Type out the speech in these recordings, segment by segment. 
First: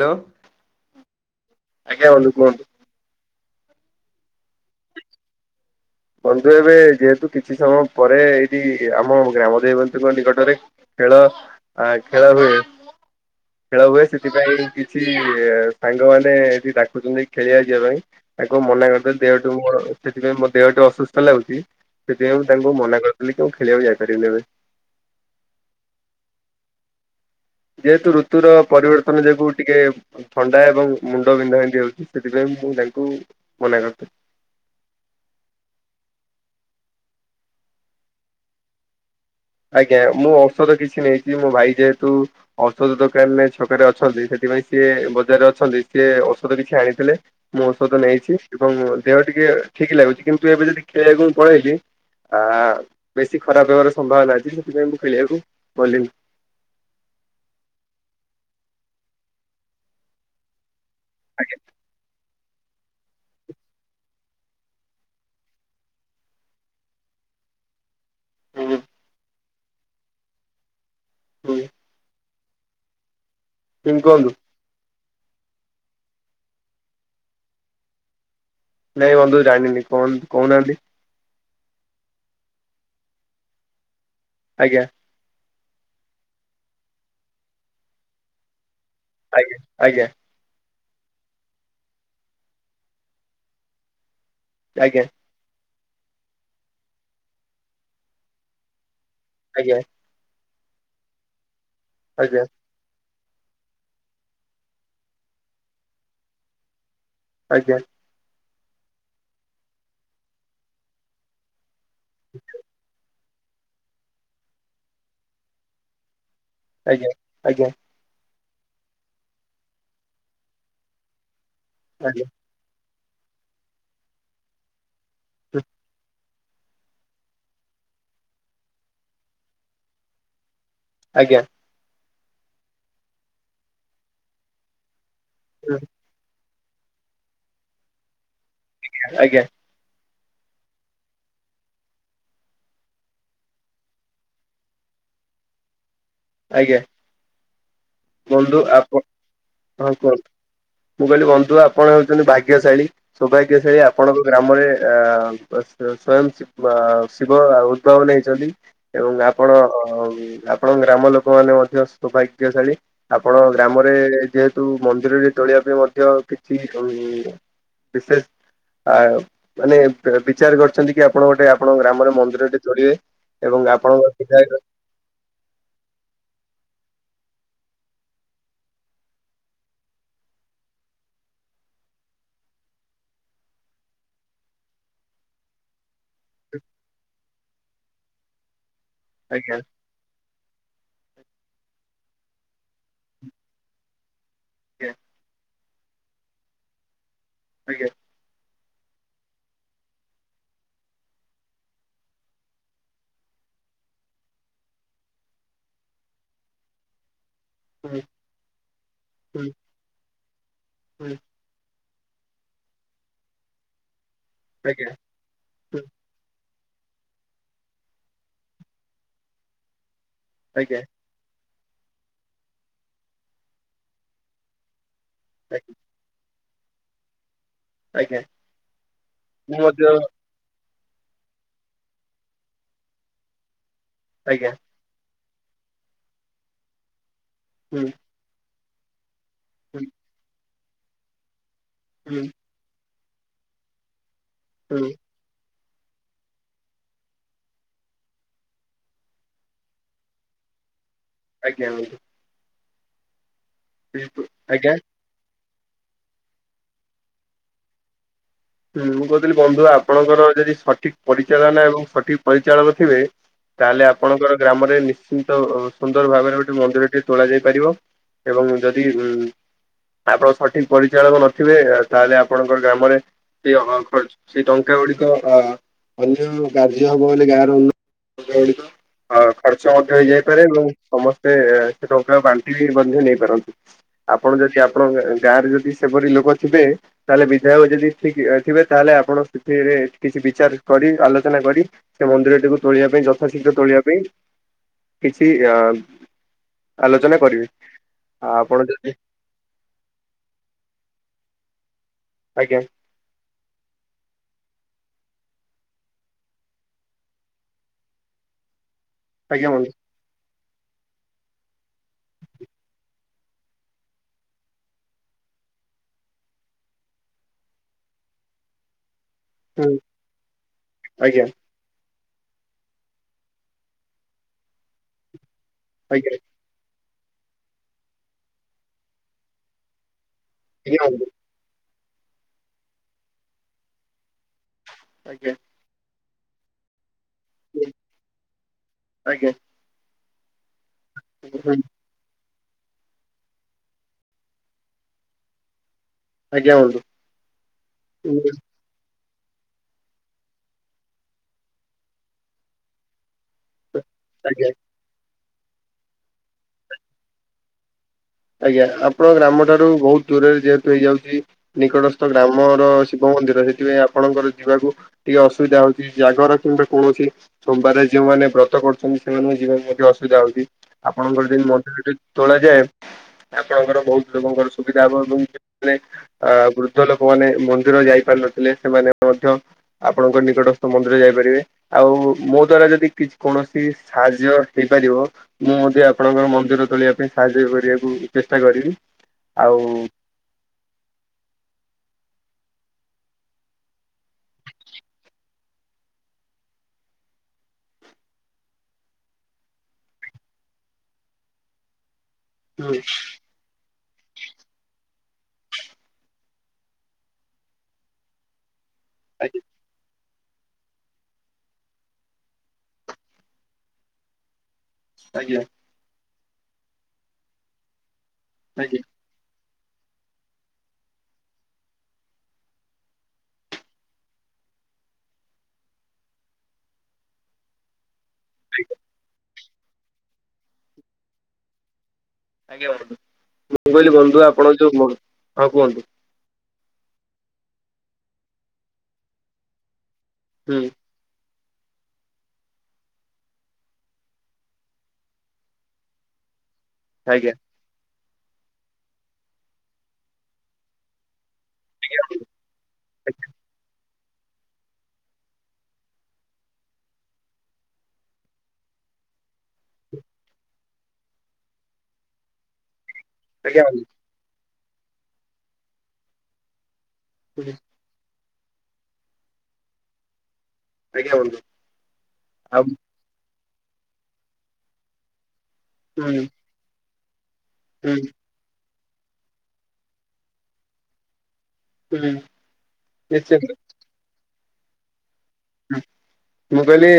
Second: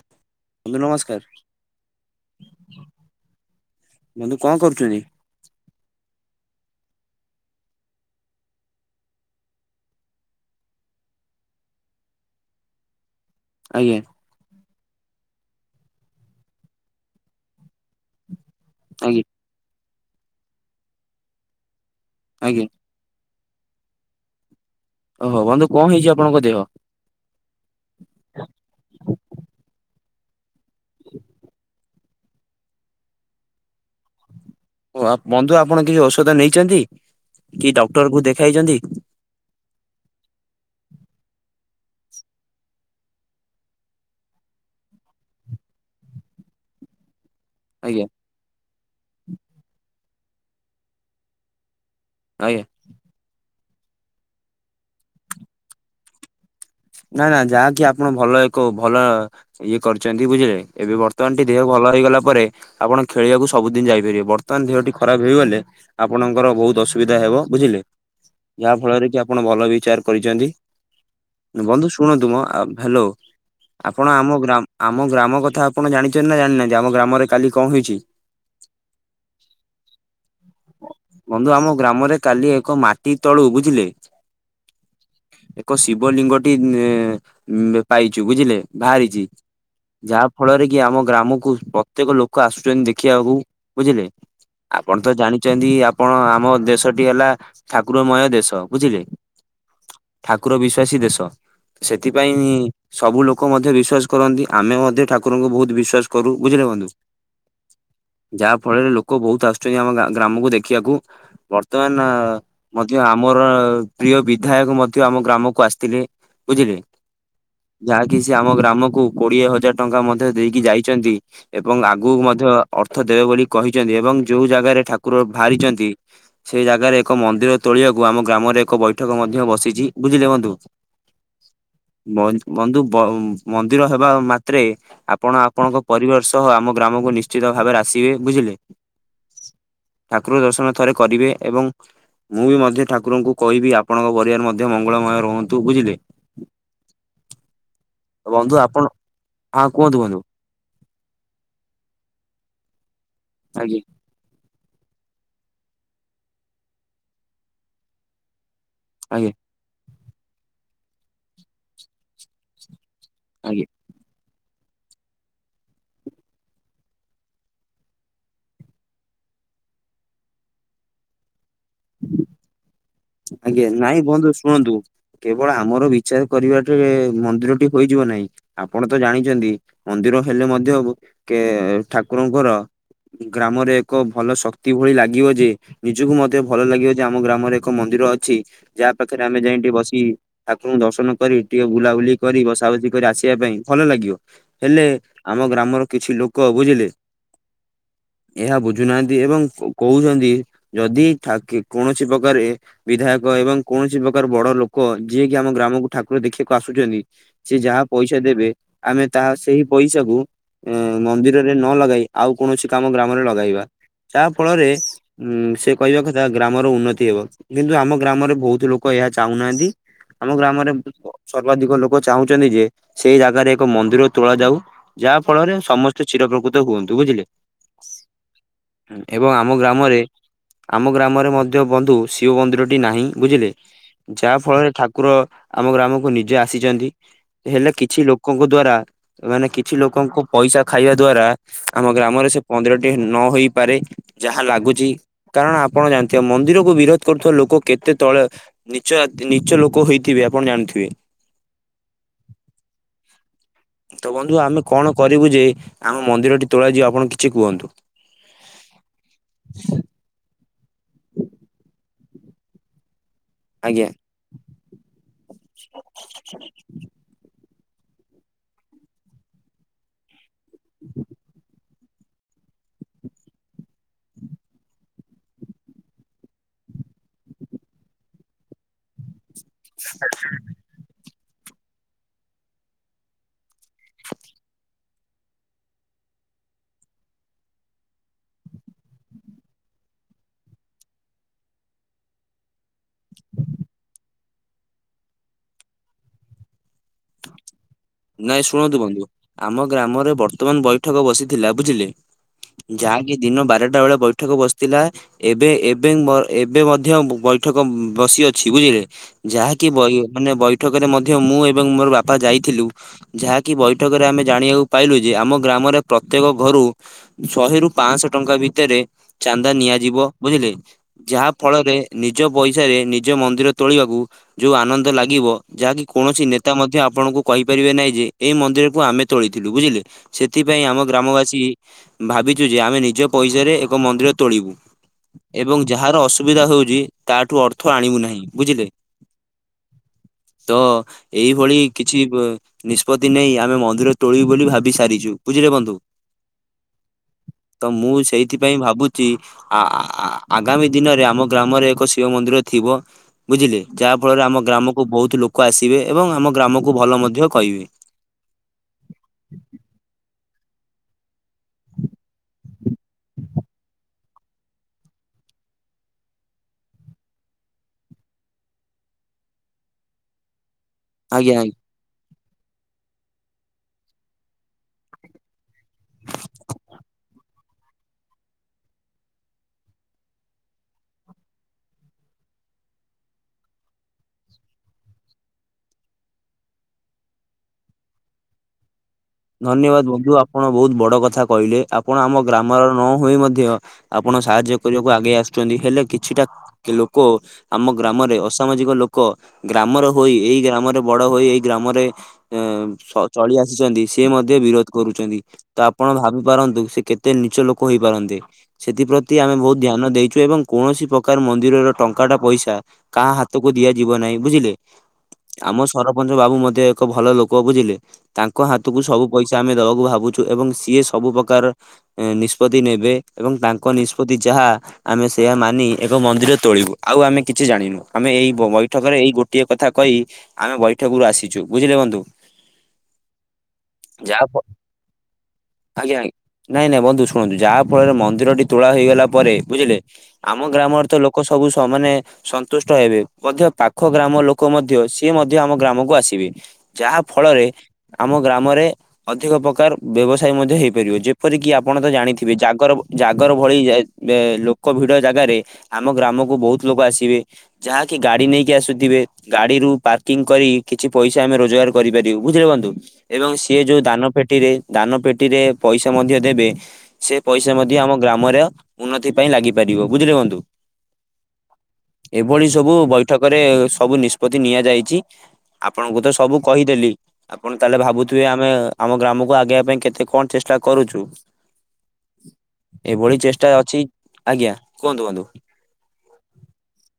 Hello. ବନ୍ଧୁ ଆଜ୍ଞା ବନ୍ଧୁ ନମସ୍କାର। କୁହନ୍ତୁ। ବନ୍ଧୁ କଣ କରୁଛନ୍ତି? ବନ୍ଧୁ ଏବେ ଯେହେତୁ କିଛି ସମୟ ପରେ ଏଇଠି ଆମ ଗ୍ରାମ ଦେବନ୍ତୀଙ୍କ ନିକଟରେ ଖେଳ ଆ ଖେଳ ହୁଏ ଖେଳ ଆଜ୍ଞା ହୁଏ ସେ ସେଥିପାଇଁ କିଛି ସାଙ୍ଗ ମାନେ ଏଠି ଡାକୁଛନ୍ତି ଖେଳିବା ଯିବା ପାଇଁ। ତାଙ୍କୁ ମନା କରିଦେଲି ଆଜ୍ଞା ଦେହଠୁଁ ମୋର ସେଥିପାଇଁ ଦେହ ଅସୁସ୍ଥ ଲାଗୁଛି ସେଥିପାଇଁ ମୁଁ ଆଜ୍ଞା ତାଙ୍କୁ ମନା କରି ଫିଲିଡିକୁ ଖେଳିବାକୁ ଯାଇଁ ପାରିବିନି ଏବେ। ଓ ହୋ ବନ୍ଧୁ କଣ ହେଇଛି ଆପଣଙ୍କ ଦେହ? ଯେହେତୁ ଋତୁର ପରିବର୍ତ୍ତନ ଯୋଗୁ ଟିକେ ଥଣ୍ଡା ଏବଂ ମୁଣ୍ଡ ବିନ୍ଧା ବିନ୍ଧି ହଉଛି। ସେଥିପାଇଁ ମୁଁ ତାଙ୍କୁ ମନା କରିଦେଲି। ଓ ହୋ ବନ୍ଧୁ ଆପଣ କିଛି ଔଷଧ ନେଇଛନ୍ତି କି ଡକ୍ଟର କୁ ଦେଖାଇଛନ୍ତି? ଆଜ୍ଞା ମୁଁ ଔଷଧ କିଛି ନେଇଛି ମୋ ଭାଇ ଯେହେତୁ ଔଷଧ ଦୋକାନ ଛକରେ ଅଛନ୍ତି ସେଥିପାଇଁ ସିଏ ବଜାରରେ ଅଛନ୍ତି ସିଏ ଔଷଧ କିଛି ଆଣିଥିଲେ। ମୁଁ ଔଷଧ ଆଜ୍ଞା ନେଇଛି ଏବଂ ଦେହ ଟିକେ ଠିକ ଲାଗୁଛି କିନ୍ତୁ ଏବେ ଯଦି ଖେଳିବାକୁ ମୁ ପଳେଇବି ଆ ଆଜ୍ଞା। ବେଶୀ ଖରାପ ହେବାର ସମ୍ଭାବନା ଅଛି ସେଥିପାଇଁ ମୁଁ ଖେଳିବାକୁ ଗଲିନି। ନାଁ ଯାହାକି ଆପଣ ଭଲ ଏକ ଭଲ ଇଏ କରିଛନ୍ତି ବୁଝିଲେ ଏବେ ବର୍ତ୍ତ ବର୍ତ୍ତମାନଟି ଦେହ ଭଲ ହେଇଗଲା ପରେ ଆପଣ ଖେଳିବାକୁ ସବୁଦିନ ଯାଇପାରିବେ ବର୍ତ୍ତମାନ ଦେହଟି ଖରାପ ହେଇଗଲେ ଆପଣଙ୍କର ବହୁତ ଅସୁବିଧା ହେବ ବୁଝିଲେ ହୁଁ ଯାହା ହୁଁ ଫଳରେ କି ଆପଣ ଭଲ ବିଚାର କରିଛନ୍ତି। ହୁଁ ବନ୍ଧୁ ଶୁଣନ୍ତୁ ମଁ ଆ ହ୍ୟାଲୋ ଆପଣ କୁହନ୍ତୁ ଆମ ଗ୍ରାମ ଆମ ଗ୍ରାମ କଥା ଆପଣ ଜାଣିଛନ୍ତି ନାଁ ଜାଣିନାହାନ୍ତି ଆମ ଗ୍ରାମରେ କାଲି କଣ ହେଇଛି? ନାଇଁ ବନ୍ଧୁ ଜାଣିନି କଣ କହୁନାହାନ୍ତି? ବନ୍ଧୁ ଆମ ଗ୍ରାମରେ କାଲି ଏକ ମାଟି ତଳୁ ବୁଝିଲେ ଆଜ୍ଞା। ଏକ ଶିବ ଲିଙ୍ଗଟି ଏଁ ମଁ ଉଁ ପାଇଛୁ ବୁଝିଲେ ବାହାରିଛି ଆଜ୍ଞା ଆଜ୍ଞା ଯାହା ଫଳରେ କି ଆମ ଗ୍ରାମକୁ ପ୍ରତ୍ୟେକ ଲୋକ ଆସୁଛନ୍ତି ଦେଖିବାକୁ ବୁଝିଲେ। ଆପଣ ଆଜ୍ଞା ତ ଜାଣିଛନ୍ତି ଆପଣ ଆମ ଦେଶଟି ହେଲା ଠାକୁରମୟ ଦେଶ ବୁଝିଲେ। ଆଜ୍ଞା। ଠାକୁର ବିଶ୍ଵାସୀ ଦେଶ ଆଜ୍ଞା ସେଥିପାଇଁ ସବୁ ଲୋକ ମଧ୍ୟ ବିଶ୍ଵାସ କରନ୍ତି ଆମେ ମଧ୍ୟ ଠାକୁରଙ୍କୁ ବହୁତ ବିଶ୍ଵାସ କରୁ ବୁଝିଲେ ବନ୍ଧୁ। ଆଜ୍ଞା। ଯାହା ଫଳରେ ଲୋକ ବହୁତ ଆସୁଛନ୍ତି ଆମ ଗାଁ ଗ୍ରାମକୁ ଦେଖିବାକୁ। ତମେନା ଆଁ ମଧ୍ୟ ଆମର ପ୍ରିୟ ବିଧାୟକ ମଧ୍ୟ ଆମ ଗ୍ରାମକୁ ଆସିଥିଲେ। ବୁଝିଲେ। ଆଜ୍ଞା ଆଜ୍ଞା ଆଜ୍ଞା ଯାହାକି ସେ ଆମ ଗ୍ରାମକୁ କୋଡିଏ ହଜାର ଟଙ୍କା ମଧ୍ୟ ଦେଇକି ଯାଇଛନ୍ତି ଏବଂ ଆଗକୁ ମଧ୍ୟ ଅର୍ଥ ଦେବେ ବୋଲି କହିଛନ୍ତି ଏବଂ ଯୋଉଁ ଜାଗାରେ ଠାକୁର ଭାରିଛନ୍ତି ସେଇ ଜାଗାରେ ଏକ ମନ୍ଦିର ତୋଳିବାକୁ ଆମ ଗ୍ରାମରେ ଏକ ବୈଠକ ମଧ୍ୟ ବସିଛି, ବୁଝିଲେ ବଧୁ। ଆଜ୍ଞା। ବନ ବନ୍ଧୁ ବ ମନ୍ଦିର ହେବା ମାତ୍ରେ ଆପଣ ଆପଣଙ୍କ ପରିବାର ସ ତ ଆମ ଗ୍ରାମକୁ ନିଶ୍ଚିତ ଭାବରେ ଆସିବେ, ବୁଝିଲେ। ଆଜ୍ଞା। ଠାକୁର ଦର୍ଶନ ଥରେ କରିବେ ଏବଂ ମୁଁ ମଧ୍ୟ ଠାକୁରଙ୍କୁ କହିବି, ଆପଣଙ୍କ ପରିବାର ମଧ୍ୟ ମଙ୍ଗଳମୟ ରୁହନ୍ତୁ ବୁଝିଲେ। ଆଜ୍ଞା ବନ୍ଧୁ ଆପଣ ହଁ କୁହନ୍ତୁ। ମୁଁ କହିଲି ବନ୍ଧୁ ଆପଣ ହେଉଛନ୍ତି ଭାଗ୍ୟଶାଳୀ, ସୌଭାଗ୍ୟଶାଳୀ ଆଜ୍ଞା ଆ ଆପଣଙ୍କ ଗ୍ରାମରେ ଆ ସ ସ୍ଵୟଂ ଶି ଶିବ ଉଦ୍ଭାବନ ହେଇଛନ୍ତି। ଏବଂ ଆଜ୍ଞା ଆପଣ ଆପଣଙ୍କ ଗ୍ରାମ ଲୋକମାନେ ମଧ୍ୟ ସୌଭାଗ୍ୟଶାଳୀ। ଆପଣ ଆଜ୍ଞା ଗ୍ରାମରେ ଯେହେତୁ ମନ୍ଦିରରେ ତୋଳିବା ପାଇଁ ମଧ୍ୟ କିଛି ହୋଉଛି। ବିଶେଷ୍ ଆଉ ମାନେ ବିଚାର କରଛନ୍ତି କି ଆପଣ ଗୋଟେ ଆପଣଙ୍କ ଗ୍ରାମରେ ମନ୍ଦିରଟେ ତୋଳିବେ ଆଜ୍ଞା ଏବଂ ନାଇଁ ଆପଣଙ୍କ ବନ୍ଧୁ ବିଧାୟକ ଶୁଣନ୍ତୁ କେବଳ ଆମର ବିଚାର କରିବାଟେ ମନ୍ଦିରଟି ହୋଇଯିବ ନାହିଁ। ଆପଣ ତ ଜାଣିଛନ୍ତି, ମନ୍ଦିର ହେଲେ ମଧ୍ୟ କେ ଠାକୁରଙ୍କର ଗ୍ରାମରେ ଏକ ଭଲ ଶକ୍ତି ଭଳି ଲାଗିବ ଯେ। ନିଜକୁ ମଧ୍ୟ୍ୟ ଭଲ ଲାଗିବ ଯେ ଆମ ଗ୍ରାମରେ ଏକ ମନ୍ଦିର ଅଛି, ଯାହା ପାଖରେ ଆମେ ଆଜ୍ଞା ଯାଇ ଟିକେ ବସି। ଠାକୁରଙ୍କୁ ଦର୍ଶନ କରି, ଟିକେ ବୁଲାବୁଲି କରି, ବସା ବସି କରି, ଆସିବା ପାଇଁ ଭଲ ଲାଗିବ। ହେଲେ ଆଜ୍ଞା ଆମ ଗ୍ରାମର କିଛି ଲୋକ ବୁଝିଲେ ଆଜ୍ଞା ଏହା ବୁଝୁନାହାନ୍ତି ଏବଂ କହୁଛନ୍ତି ଯଦି ଠାକି କୌଣସି ପ୍ରକାରେ ବିଧାୟକ ଏବଂ କୌଣସି ପ୍ରକାର ବଡ ଲୋକ ଯିଏକି ଆମ ଗ୍ରାମକୁ ଠାକୁର ଦେଖିବାକୁ ଆସୁଚନ୍ତି। ସେ ଯାହା ହୁଁ ପଇସା ଦେବେ, ଆମେ ତାହା ହୁଁ ସେଇ ପଇସାକୁ ହୁଁ ମନ୍ଦିରରେ ନ ଲଗାଇ ଆଉ କୌଣସି କାମ ଗ୍ରାମରେ ଲଗାଇବା, ତାହା ଫଳରେ ଆଜ୍ଞା। ଉଁ ସେ ହୁଁ କହିବା କଥା ଗ୍ରାମର ଉନ୍ନତି ହେବ, କିନ୍ତୁ ଆମ ଗ୍ରାମରେ ବହୁତ ଲୋକ ଏହା ଚାହୁଁନାହାନ୍ତି। ଆମ ଆଜ୍ଞା ଗ୍ରାମରେ [unintelligible] ସର୍ବାଧିକ ଲୋକ ଚାହୁଁଛନ୍ତି ଯେ ସେଇ ଜାଗାରେ ଏକ ମନ୍ଦିର ତୋଳା ଯାଉ, ଯାହା ଫଳରେ ସମସ୍ତ ଚିରଉପ୍ରକୃତ ହୁଅନ୍ତୁ ବୁଝିଲେ, ଆଜ୍ଞା ଆଜ୍ଞା ଏବଂ ଆମ ମୁଁ ମଧ୍ୟ ଗ୍ରାମରେ ଆମ ଗ୍ରାମରେ ମଧ୍ୟ ବନ୍ଧୁ ଶିବ ମନ୍ଦିରଟି ନାହିଁ ବୁଝିଲେ। ଯାହା ଆଜ୍ଞା। ଫଳରେ ଠାକୁର ଆମ ଗ୍ରାମକୁ ନିଜେ ଆସିଚନ୍ତି। ହେଲେ ହୁଁ କିଛି ଲୋକଙ୍କ ଦ୍ଵାରା ମାନେ କିଛି ଲୋକଙ୍କ ପଇସା ଖାଇବା ଦ୍ଵାରା, ଆମ ହୁଁ ଗ୍ରାମରେ ସେ ମନ୍ଦିର ଟିଏ ନ ହେଇପାରେ, ଯାହା ଲାଗୁଚି କାରଣ ଆପଣ ଜାଣିଥିବେ ମନ୍ଦିରକୁ ବିରୋଧ କରୁଥିବା ଲୋକ କେତେ ତଳେ ନିଚ ନିଚ ଲୋକ ହେଇଥିବେ ଆପଣ ଜାଣିଥିବେ। ଆଜ୍ଞା ବନ୍ଧୁ ତ ବିଲକୁଲ। ବନ୍ଧୁ ଆମେ ଆଜ୍ଞା ହୁଁ, କଣ କରିବୁ ଯେ ଆମ ମନ୍ଦିରଟି ତୋଳା ଯିବ ଆପଣ କିଛି କୁହନ୍ତୁ? ହୁଁ ମୁଁ କହୁଥିଲି ବନ୍ଧୁ ଆପଣଙ୍କର ଯଦି ସଠିକ୍ ପରିଚାଳନା। ଏବଂ ସଠିକ୍ ପରିଚାଳକ ଥିବେ ତାହେଲେ ଆଜ୍ଞା। ଆପଣଙ୍କର ଗ୍ରାମରେ ନିଶ୍ଚିନ୍ତ ସୁନ୍ଦର ଭାବରେ ଗୋଟେ ମନ୍ଦିରଟିଏ ତୋଳ ଯାଇ ପାରିବ, ଏବଂ ଯଦି ଉ ଆପଣ ସଠିକ୍ ପରିଚାଳକ ନଥିବେ ତାହେଲେ ଆପଣଙ୍କର ଗ୍ରାମରେ ସେ ଅ ଖର୍ଚ ସେଇ ଟଙ୍କା ଗୁଡିକ ଅ ଅନ୍ୟ କାର୍ଯ୍ୟ ହବ ବୋଲି ଗାଁରୁ ଟଙ୍କା ଗୁଡ଼ିକ ଖର୍ଚ୍ଚ ମଧ୍ୟ ହେଇଯାଇପାରେ ଏବଂ ସମସ୍ତେ ଏତେ ଟଙ୍କାକୁ ବାଣ୍ଟି ବି ମଧ୍ୟ ନେଇ ପାରନ୍ତି। ଆପଣ ଯଦି ଆପଣଙ୍କ ଗାଁ ରେ ଯଦି ସେପରି ଲୋକ ଥିବେ, ତାହେଲେ ବିଧାୟକ ଯଦି ଠିକ ଥିବେ ତାହେଲେ ଆପଣ ସେଥିରେ କିଛି ବିଚାର କରି, ଆଲୋଚନା କରି ସେ ମନ୍ଦିରଟିକୁ ତୋଳିବା ପାଇଁ ଯଥାଶୀଘ୍ର ତୋଳିବା ପାଇଁ କିଛି ଆ ଆଲୋଚନା କରିବି ଆ ନାଇଁ ଆପଣ ଶୁଣନ୍ତୁ ଯଦି ବନ୍ଧୁ ଆମ ଗ୍ରାମରେ ବର୍ତ୍ତମାନ ବୈଠକ ବସିଥିଲା, ବୁଝିଲେ? ଆଜ୍ଞା। ଯାହାକି ଦିନ ବାରଟା ବେଳେ ବୈଠକ ବସିଥିଲା। ଏବେ ଏବେ ଏବେ ମଧ୍ୟ ବୈଠକ ବସି ଅଛି। ବୁଝିଲେ? ଆଜ୍ଞା ଯାହାକି ବନ୍ଧୁ ମାନେ ବୈଠକରେ ମଧ୍ୟ ମୁଁ ଏବଂ ମୋର ବାପା ଯାଇଥିଲୁ। ଯାହାକି ବୈଠକରେ ଆମେ ଜାଣିବାକୁ ପାଇଲୁ ଯେ ଆମ ଗ୍ରାମରେ ପ୍ରତ୍ୟେକ ଘରୁ ଶହେ ରୁ ପାଞ୍ଚଶହ ଟଙ୍କା ଭିତରେ ଚାନ୍ଦା ହୁଁ ନିଆଯିବ ବୁଝିଲେ, ଆଜ୍ଞା ଯାହା ଫଳରେ ନିଜ ପଇସାରେ ନିଜ ମନ୍ଦିର ତୋଳିବାକୁ ଯେଉଁ ଆନନ୍ଦ ଲାଗିବ ଯାହାକି ଆଜ୍ଞା କୌଣସି ନେତା ମଧ୍ୟ ଆପଣଙ୍କୁ କହିପାରିବେ ନାହିଁ ଯେ ଏଇ ମନ୍ଦିରକୁ ଆମେ ତୋଳିଥିଲୁ ବୁଝିଲେ। ସେଥିପାଇଁ ଆମ ଆଜ୍ଞା ବନ୍ଧୁ ଗ୍ରାମବାସୀ ଭାବିଛୁ ଯେ ଆମେ ନିଜ ପଇସାରେ ଏକ ମନ୍ଦିର ତୋଳିବୁ। ଆଜ୍ଞା ଏବଂ ଯାହାର ଅସୁବିଧା ହେଉଛି ତାଠୁ ଅର୍ଥ ଆଣିବୁ ନାହିଁ ବୁଝିଲେ। ଆଜ୍ଞା ତ ଏଇଭଳି କିଛି ନିଷ୍ପତ୍ତି ନେଇ ଆମେ ମନ୍ଦିର ତୋଳିବୁ ବୋଲି ଭାବି ସାରିଛୁ ବୁଝିଲେ ବନ୍ଧୁ। ଆଜ୍ଞା ବନ୍ଧୁ ତ ମୁଁ ସେଇଥିପାଇଁ ଭାବୁଛି ଆଗାମୀ ଦିନରେ ଆମ ଗ୍ରାମରେ ଏକ ଶିବ ମନ୍ଦିର ଥିବ। ବୁଝିଲେ, ଯାହା ଫଳରେ ଆମ ଆଜ୍ଞା। ଗ୍ରାମକୁ ବହୁତ ଲୋକ ଆସିବେ ଏବଂ ଆମ ଗ୍ରାମକୁ ଭଲ ମଧ୍ୟ କହିବେ। ଆଜ୍ଞା ଆପଣଙ୍କ ଗ୍ରାମ ଠାରୁ ବହୁତ ଦୂରରେ ଯେହେତୁ ହେଇଯାଉଛି ନିକଟସ୍ଥ ଗ୍ରାମର ଶିବ ମନ୍ଦିର ସେଥିପାଇଁ ଆପଣଙ୍କର ଯିବାକୁ ଟିକେ ଅସୁବିଧା ହଉଛି ଜାଗର କିମ୍ବା କୌଣସି ସୋମବାରରେ ଯୋଉମାନେ ବ୍ରତ କରୁଛନ୍ତି ସେମାନଙ୍କୁ ଯିବା ପାଇଁ ମଧ୍ୟ ଅସୁବିଧା ହଉଛି। ଆପଣଙ୍କର ଆଜ୍ଞା ଆଜ୍ଞା। ଯଦି ମଝିରେ ଟେ ତୋଳାଯାଏ ଆପଣଙ୍କର ବହୁତ ଲୋକଙ୍କର ସୁବିଧା ହବ ଏବଂ ଅ ବୃଦ୍ଧ ଲୋକମାନେ ମନ୍ଦିର ଯାଇପାର ନଥିଲେ ସେମାନେ ମଧ୍ୟ ଆପଣଙ୍କ ନିକଟସ୍ଥ ମନ୍ଦିରରେ ଯାଇପାରିବେ। ଆଉ ମୋ ଦ୍ଵାରା ଯଦି କୌଣସି ସାହାଯ୍ୟ ହେଇପାରିବ ମୁଁ ମଧ୍ୟ ଆପଣଙ୍କର ମନ୍ଦିର ତୋଳିବା ପାଇଁ ସାହାଯ୍ୟ କରିବାକୁ ଚେଷ୍ଟା କରିବି। ଆଉ ଧନ୍ୟବାଦ ହୁଁ ବନ୍ଧୁ ଆପଣ ବହୁତ ବଡ କଥା କହିଲେ ଆପଣ ଆମ ଗ୍ରାମର ନ ହୋଇ ମଧ୍ୟ ଆପଣ ସାହାଯ୍ୟ କରିବାକୁ ଆଗେଇ ଆସୁଛନ୍ତି, ହେଲେ କିଛିଟା ଲୋକ ଆମ ଗ୍ରାମରେ ଅସାମାଜିକ ଲୋକ ଗ୍ରାମର ହୋଇ ଏଇ ଗ୍ରାମରେ ବଡ ହୋଇ ଏଇ ଗ୍ରାମରେ ଏ ଚଳି ଆସିଛନ୍ତି ସେ ମଧ୍ୟ ବିରୋଧ କରୁଛନ୍ତି, ତ ଆପଣ ଭାବି ପାରନ୍ତୁ ସେ କେତେ ନିଚ ଲୋକ ହେଇପାରନ୍ତେ। ସେଥିପ୍ରତି ଆମେ ଆଜ୍ଞା ବହୁତ ଧ୍ୟାନ ଦେଇଛୁ, ଏବଂ କୌଣସି ପ୍ରକାର ମନ୍ଦିରର ଟଙ୍କାଟା ପଇସା କାହା ହାତକୁ ଦିଆଯିବ ନାହିଁ, ବୁଝିଲେ? ଆଜ୍ଞା ଆମ ସରପଞ୍ଚ ବାବୁ ମଧ୍ୟ ଏକ ଭଲ ଲୋକ ବୁଝିଲେ, ତାଙ୍କ ଆଜ୍ଞା ହାତକୁ ସବୁ ପଇସା ଆମେ ଦବାକୁ ଭାବୁଛୁ ଏବଂ ସିଏ ସବୁ ପ୍ରକାର ନିଷ୍ପତ୍ତି ନେବେ ଏବଂ ତାଙ୍କ ନିଷ୍ପତ୍ତି ଯାହା ଆମେ ସେୟା ମାନି ଏକ ମନ୍ଦିର ତୋଳିବୁ ଆଉ ଆମେ କିଛି ଜାଣିନୁ। ଆମେ ଏଇ ବୈଠକରେ ଏଇ ଗୋଟିଏ କଥା କହି ଆମେ ବୈଠକ ରୁ ଆସିଛୁ ବୁଝିଲେ ବନ୍ଧୁ? ଆଜ୍ଞା ବନ୍ତୁ ମୁଁ କହିଲି ଯାହା ବନ୍ଧୁ ଫ ଆପଣ ଯୋଉ ହଉ କୁହନ୍ତୁ। ଆଜ୍ଞା ନାଇଁ ନାଇଁ ବନ୍ଧୁ ଶୁଣନ୍ତୁ ଯାହା ଫଳରେ ମନ୍ଦିର ଟି ତୁଳା ହେଇଗଲା ପରେ ବୁଝିଲେ ଆମ ହୁଁ ଗ୍ରାମରେ ତ ଲୋକ ଲୋକ ସବୁ ସମାନେ ସନ୍ତୁଷ୍ଟ ହେବେ, ମଧ୍ୟ ପାଖ ଗ୍ରାମ ଲୋକ ମଧ୍ୟ ସିଏ ମଧ୍ୟ ଆମ ଗ୍ରାମକୁ ଆସିବେ। ଯାହା ଆଜ୍ଞା ଫଳରେ ଆମ ଗ୍ରାମରେ ଅଧିକ ପ୍ରକାର ବ୍ୟବସାୟ ମଧ୍ୟ ହେଇପାରିବ। ଯେ ଏପର କିି ଆପଣ ତ ଜାଣିଥିବେ ଜାଗର ଜାଗର ଭଳି ଏକ ଭିଡ ଜାଗାରେ ଆମ ଗ୍ରାମକୁ ବହୁତ ଲୋକ ଆସିବେ ଯାହାକି ଗାଡି ନେଇକି ଆସୁଥିବେ। ଗାଡିରୁୁ ପାର୍କିଂ କରି କିଛି ପଇସା ଆମେ ରୋଜଗାର କରିପାରିବୁ [unintelligible] ଏବଂ ସିଏ ଆଜ୍ଞା ଯୋଉ ବନ୍ଧୁ ଦାନ ପେଟିରେ ଦାନ ପେଟିରେ ପଇସା ମଧ୍ୟ ଦେବେ। ସେ ପଇସା ହୁଁ ମଧ୍ୟ ଆମ ଗ୍ରାମରେ ଉନ୍ନତି ପାଇଁ ଲାଗିପାରିବ ବୁଝିଲେ [unintelligible] ଆଜ୍ଞା ବନ୍ଧୁ ଆଉ ଏଭଳିସବୁ ବୈଠକରେ ସବୁ ନିଷ୍ପତ୍ତି ନିଆଯାଇଛି। ଆପଣଙ୍କୁ ତ ହୁଁ ସବୁ କହିଦେଲି ଆପଣ ତାହେଲେ ହୁଁ ଭାବୁଥିବେ ଆମେ ଆମ ଗ୍ରାମକୁ ଆଗେଇବା ପାଇଁ କେତେ କଣ ଚେଷ୍ଟା କରୁଚୁ। ହୁଁ ଏଭଳି ନିଶ୍ଚିନ୍ତ ଚେଷ୍ଟା ଅଛି। ଆଜ୍ଞା, କୁହନ୍ତୁ କୁହନ୍ତୁ। [unintelligible] ମୁଁ କହିଲି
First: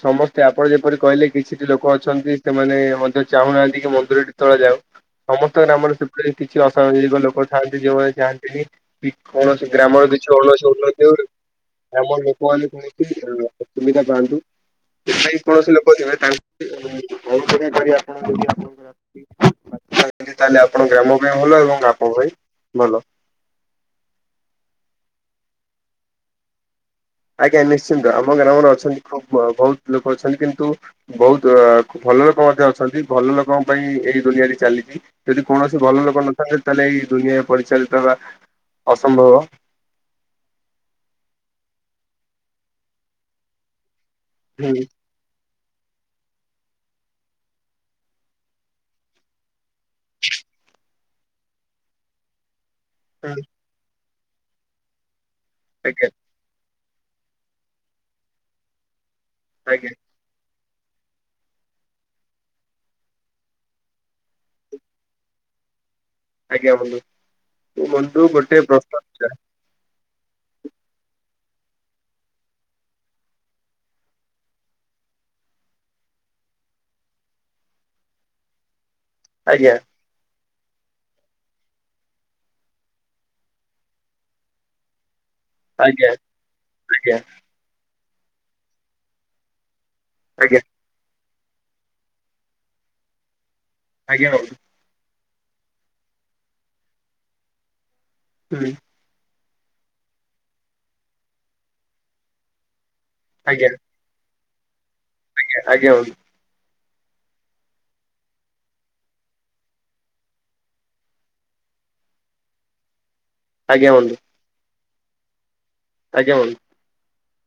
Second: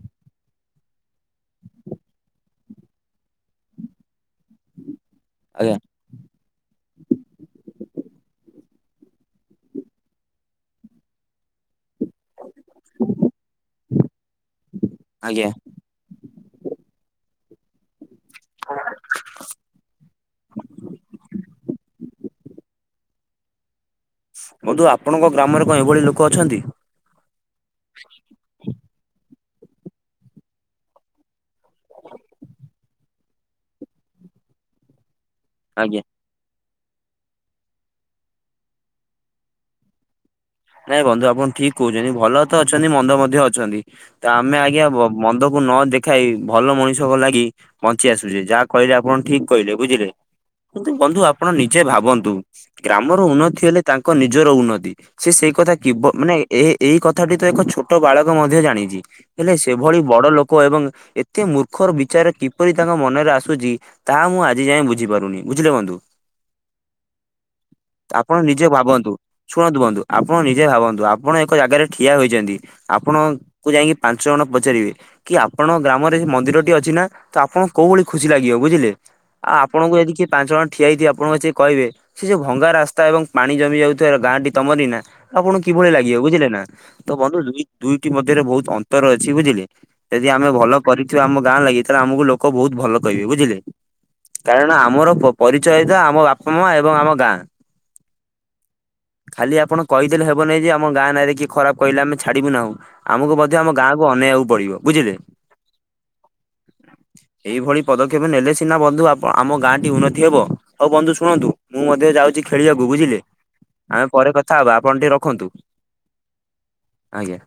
ସମସ୍ତେ, ଆପଣ ଯେପରି କହିଲେ କିଛିଟି ଲୋକ ଅଛନ୍ତି ସେମାନେ ମଧ୍ୟ ଚାହୁଁନାହାନ୍ତି କି ମନ୍ଦିରଟି ତଳେ ଯାଉ ସମସ୍ତଙ୍କ ଆଜ୍ଞା ଗ୍ରାମରେ ରେ କିଛି ଅସାଜରିକ ଲୋକ ଥାନ୍ତି ଯୋଉମାନେ ଚାହାନ୍ତିନି। କୌଣସି ଗ୍ରାମର କିଛି [unintelligible] [unintelligible] [unintelligible] [unintelligible] ଆଜ୍ଞା ତାହେଲେ ଆପଣ ଗ୍ରାମ ପାଇଁ ଭଲ ଏବଂ ଆପଣଙ୍କ ପାଇଁ ଭଲ। ବନ୍ଧୁ ଆପଣଙ୍କ ଗ୍ରାମରେ କଣ ଏଭଳି ଲୋକ ଅଛନ୍ତି? ଆଜ୍ଞା ନିଶ୍ଚିନ୍ତ ଆମ ଗ୍ରାମରେ ଅଛନ୍ତି ଖୁବ ବହୁତ ଲୋକ ଅଛନ୍ତି କିନ୍ତୁ ବହୁତ ଭଲ ଲୋକ ମଧ୍ୟ ଅଛନ୍ତି ଭଲ ଲୋକଙ୍କ ପାଇଁ ଏଇ ଦୁନିଆଟି ଚାଲିଛି। ଯଦି କୌଣସି ଆଜ୍ଞା। ଭଲ ଲୋକ ନଥାନ୍ତେ ତାହେଲେ ଏଇ ଦୁନିଆରେ ପରିଚାଳିତ ହେବା ଅସମ୍ଭବ। ନାଇଁ ବନ୍ଧୁ ଆପଣ ଠିକ କହୁଛନ୍ତି ଭଲ ତ ଅଛନ୍ତି ମନ୍ଦ ମଧ୍ୟ ଅଛନ୍ତି ତ ଆମେ ହୁଁ ଆଜ୍ଞା ମନ୍ଦକୁ ନ ଦେଖାଇ ଭଲ ମଣିଷଙ୍କ ଲାଗି ବଞ୍ଚି ଆସୁଛେ ଯାହା କହିଲେ ଆପଣ ଠିକ କହିଲେ ବୁଝିଲେ। କିନ୍ତୁ ବନ୍ଧୁ ଆପଣ ନିଜେ ଭାବନ୍ତୁ। ଗ୍ରାମର ହୁଁ ଉନ୍ନତି ହେଲେ ତାଙ୍କ ନିଜର ଉନ୍ନତି ସେ ସେଇ କଥା କେ ଆଜ୍ଞା ମାନେ ଏ ଏଇ କଥାଟି ତ ଏକ ଛୋଟ ବାଳକ ମଧ୍ୟ ଜାଣିଛି ହେଲେ ଆଜ୍ଞା ସେଭଳି ବଡ ଲୋକ ଏବଂ ଏତେ ମୂର୍ଖର ବିଚାର କିପରି ତାଙ୍କ ମନରେ ଆସୁଛି। ତାହା ମୁଁ ଆଜି ଯାଇଏଁ ବୁଝିପାରୁନି ବୁଝିଲେବନ୍ଧୁ। ଆଜ୍ଞା ବନ୍ଧୁ ତୁ ମଣ୍ଡୁ ଆପଣ ଗୋଟେ ନିଜେ ପ୍ରଶ୍ନ ଭାବନ୍ତୁ। ଥିଲା ଶୁଣନ୍ତୁ ବନ୍ଧୁ ଆପଣ ନିଜେ ଭାବନ୍ତୁ ଆପଣ ଏକ ଜାଗାରେ ଠିଆ ହୋଇଛନ୍ତି। ଆପଣଙ୍କୁୁ ଯାଇକି ପାଞ୍ଚ ଜଣ ପଚାରିବେ। କି ଆପଣ ଗ୍ରାମରେ ମନ୍ଦିର ଟି ଅଛି ନା ତ ଆପଣଙ୍କୁ କୋଉ ଭଳି ଖୁସି ଲାଗିବ ବୁଝିଲେ। ଆଉ ଆଜ୍ଞା ଆପଣଙ୍କୁ ଯଦି କିଏ ପାଞ୍ଚ ଜଣ ଠିଆ ହେଇଥିବେ ଆପଣଙ୍କ ଆସି କହିବେ। ସେ ଯୋଉ ଭଙ୍ଗା ରାସ୍ତା ଏବଂ ପାଣି ଜମି ଯାଉଥିବା ଗାଁ ଟି ତମର ନା। ଆପଣଙ୍କୁ କିଭଳି ଆଜ୍ଞା ଲାଗିବ ବୁଝିଲେ ନା। ତ ଆଜ୍ଞା ବନ୍ଧୁ ଦୁଇଟି ମଧ୍ୟରେ ବହୁତ ଅନ୍ତର ଅଛି ବୁଝିଲେ। ଯଦି ଆମେ ଆଜ୍ଞା ଭଲ କରିଥିବା ଆମ ଗାଁ ଲାଗି। ତାହେଲେ ଆମକୁ ଲୋକ ବହୁତ ଭଲ କହିବେ ବୁଝିଲେ। ଆଜ୍ଞା ବନ୍ଧୁ। କାରଣ ଆମର ପରିଚୟତା ଆମ ବାପା ମା ଏବଂ ଆମ ଗାଁ। ହୁଁ। ଖାଲି ଆପଣ କହିଦେଲେ ହେବନାଇଁ ଯେ ଆମ ଗାଁ ନାଁରେ କିଏ ଖରାପ କହିଲେ ଆମେ ଛାଡିବୁ ନାହୁଁ। ଆମକୁ ମଧ୍ୟ ଆଜ୍ଞା ଆମ ଗାଁକୁ ଅନେଇବାକୁ ପଡିବ ବୁଝିଲେ। ଆଜ୍ଞା [unintelligible] ଏଇଭଳି ପଦକ୍ଷେପ ନେଲେ ସିନା ବନ୍ଧୁ ଆମ ଗାଁ ଟି ଉନ୍ନତି ହବ ହଉ ବନ୍ଧୁ ଶୁଣନ୍ତୁ। ମୁଁ ମଧ୍ୟ ଯାଉଛି ଖେଳିବାକୁ ବୁଝିଲେ ଆଜ୍ଞା ଆମେ ବନ୍ଧୁ ପରେ କଥା ହବା ଆପଣ ଟିକେ ରଖନ୍ତୁ। ଆଜ୍ଞା। ଆଜ୍ଞା।